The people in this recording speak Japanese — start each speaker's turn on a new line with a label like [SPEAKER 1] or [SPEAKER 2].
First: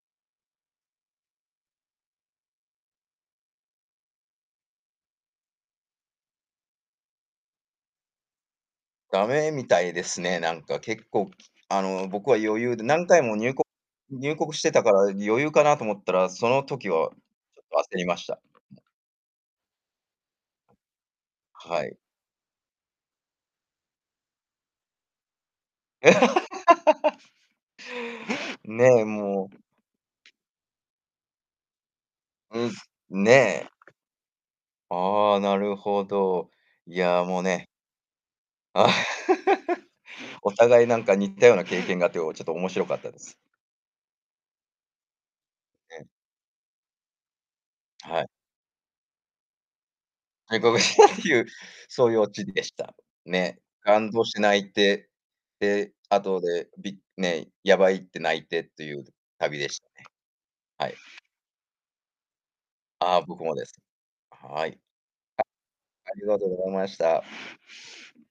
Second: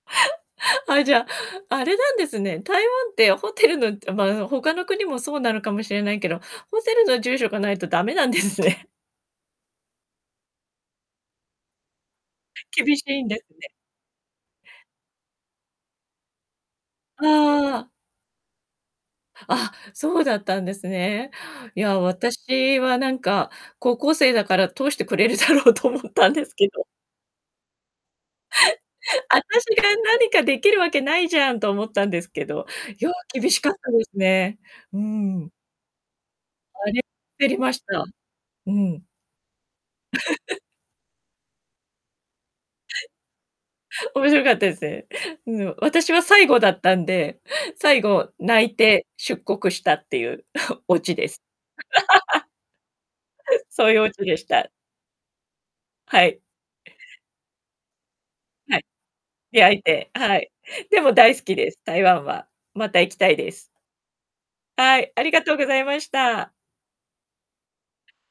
[SPEAKER 1] あ、じゃあ、あれなんですね。台湾ってホテルの、じゃ、まあ、他の国もそうなのかもしれないけど、ホテルの住所が無いと駄目なんですね。
[SPEAKER 2] ダメみたいですね。なんか結構、きあの、僕は余 裕で
[SPEAKER 1] 厳し
[SPEAKER 2] 何回
[SPEAKER 1] いん
[SPEAKER 2] も
[SPEAKER 1] です
[SPEAKER 2] にゅうこ
[SPEAKER 1] ね。
[SPEAKER 2] 入国してたから余裕かなと思ったら、その時はちょ
[SPEAKER 1] あ
[SPEAKER 2] っ
[SPEAKER 1] あ。
[SPEAKER 2] と焦りました。
[SPEAKER 1] あ、そうだったんですね。い
[SPEAKER 2] はい。
[SPEAKER 1] や、私はなんか高校生だから通してくれるだろうと思 ったんですけど。
[SPEAKER 2] ねえ、もう。
[SPEAKER 1] 私が何か出来るわけないじゃんと思ったんですけど、
[SPEAKER 2] うん、
[SPEAKER 1] よう厳しか
[SPEAKER 2] ね。
[SPEAKER 1] ったですね。う
[SPEAKER 2] ああ、
[SPEAKER 1] ん。
[SPEAKER 2] なるほど。
[SPEAKER 1] あ
[SPEAKER 2] い
[SPEAKER 1] りゃ、
[SPEAKER 2] や、もう
[SPEAKER 1] 焦り
[SPEAKER 2] ね
[SPEAKER 1] ました。うん。
[SPEAKER 2] お 互いなんか似たような経験があって、おちょっと面白かったです。
[SPEAKER 1] 面白かったですね。うん、お
[SPEAKER 2] ええ。
[SPEAKER 1] 私は最後だったんで、最
[SPEAKER 2] は
[SPEAKER 1] 後
[SPEAKER 2] い。
[SPEAKER 1] 泣いて出国したっていう、
[SPEAKER 2] 外国
[SPEAKER 1] オ
[SPEAKER 2] 人だ
[SPEAKER 1] チで
[SPEAKER 2] い
[SPEAKER 1] す。
[SPEAKER 2] うそういうオチ でした、ね。
[SPEAKER 1] そういうオ
[SPEAKER 2] 感
[SPEAKER 1] チ
[SPEAKER 2] 動し
[SPEAKER 1] で
[SPEAKER 2] て
[SPEAKER 1] し
[SPEAKER 2] 泣
[SPEAKER 1] た。
[SPEAKER 2] いて、で、
[SPEAKER 1] はい。
[SPEAKER 2] 後でびね、やばいって泣いてっ
[SPEAKER 1] はい。
[SPEAKER 2] ていう旅で
[SPEAKER 1] 焼
[SPEAKER 2] し
[SPEAKER 1] い
[SPEAKER 2] たね。
[SPEAKER 1] て、はい。
[SPEAKER 2] はい。
[SPEAKER 1] でも大好きです、台湾は。また行
[SPEAKER 2] あ
[SPEAKER 1] き
[SPEAKER 2] あ、
[SPEAKER 1] たい
[SPEAKER 2] 僕
[SPEAKER 1] で
[SPEAKER 2] もで
[SPEAKER 1] す。
[SPEAKER 2] す。はい。
[SPEAKER 1] は
[SPEAKER 2] あ
[SPEAKER 1] い、ありがとうございまし
[SPEAKER 2] ありがと
[SPEAKER 1] た。
[SPEAKER 2] うございました。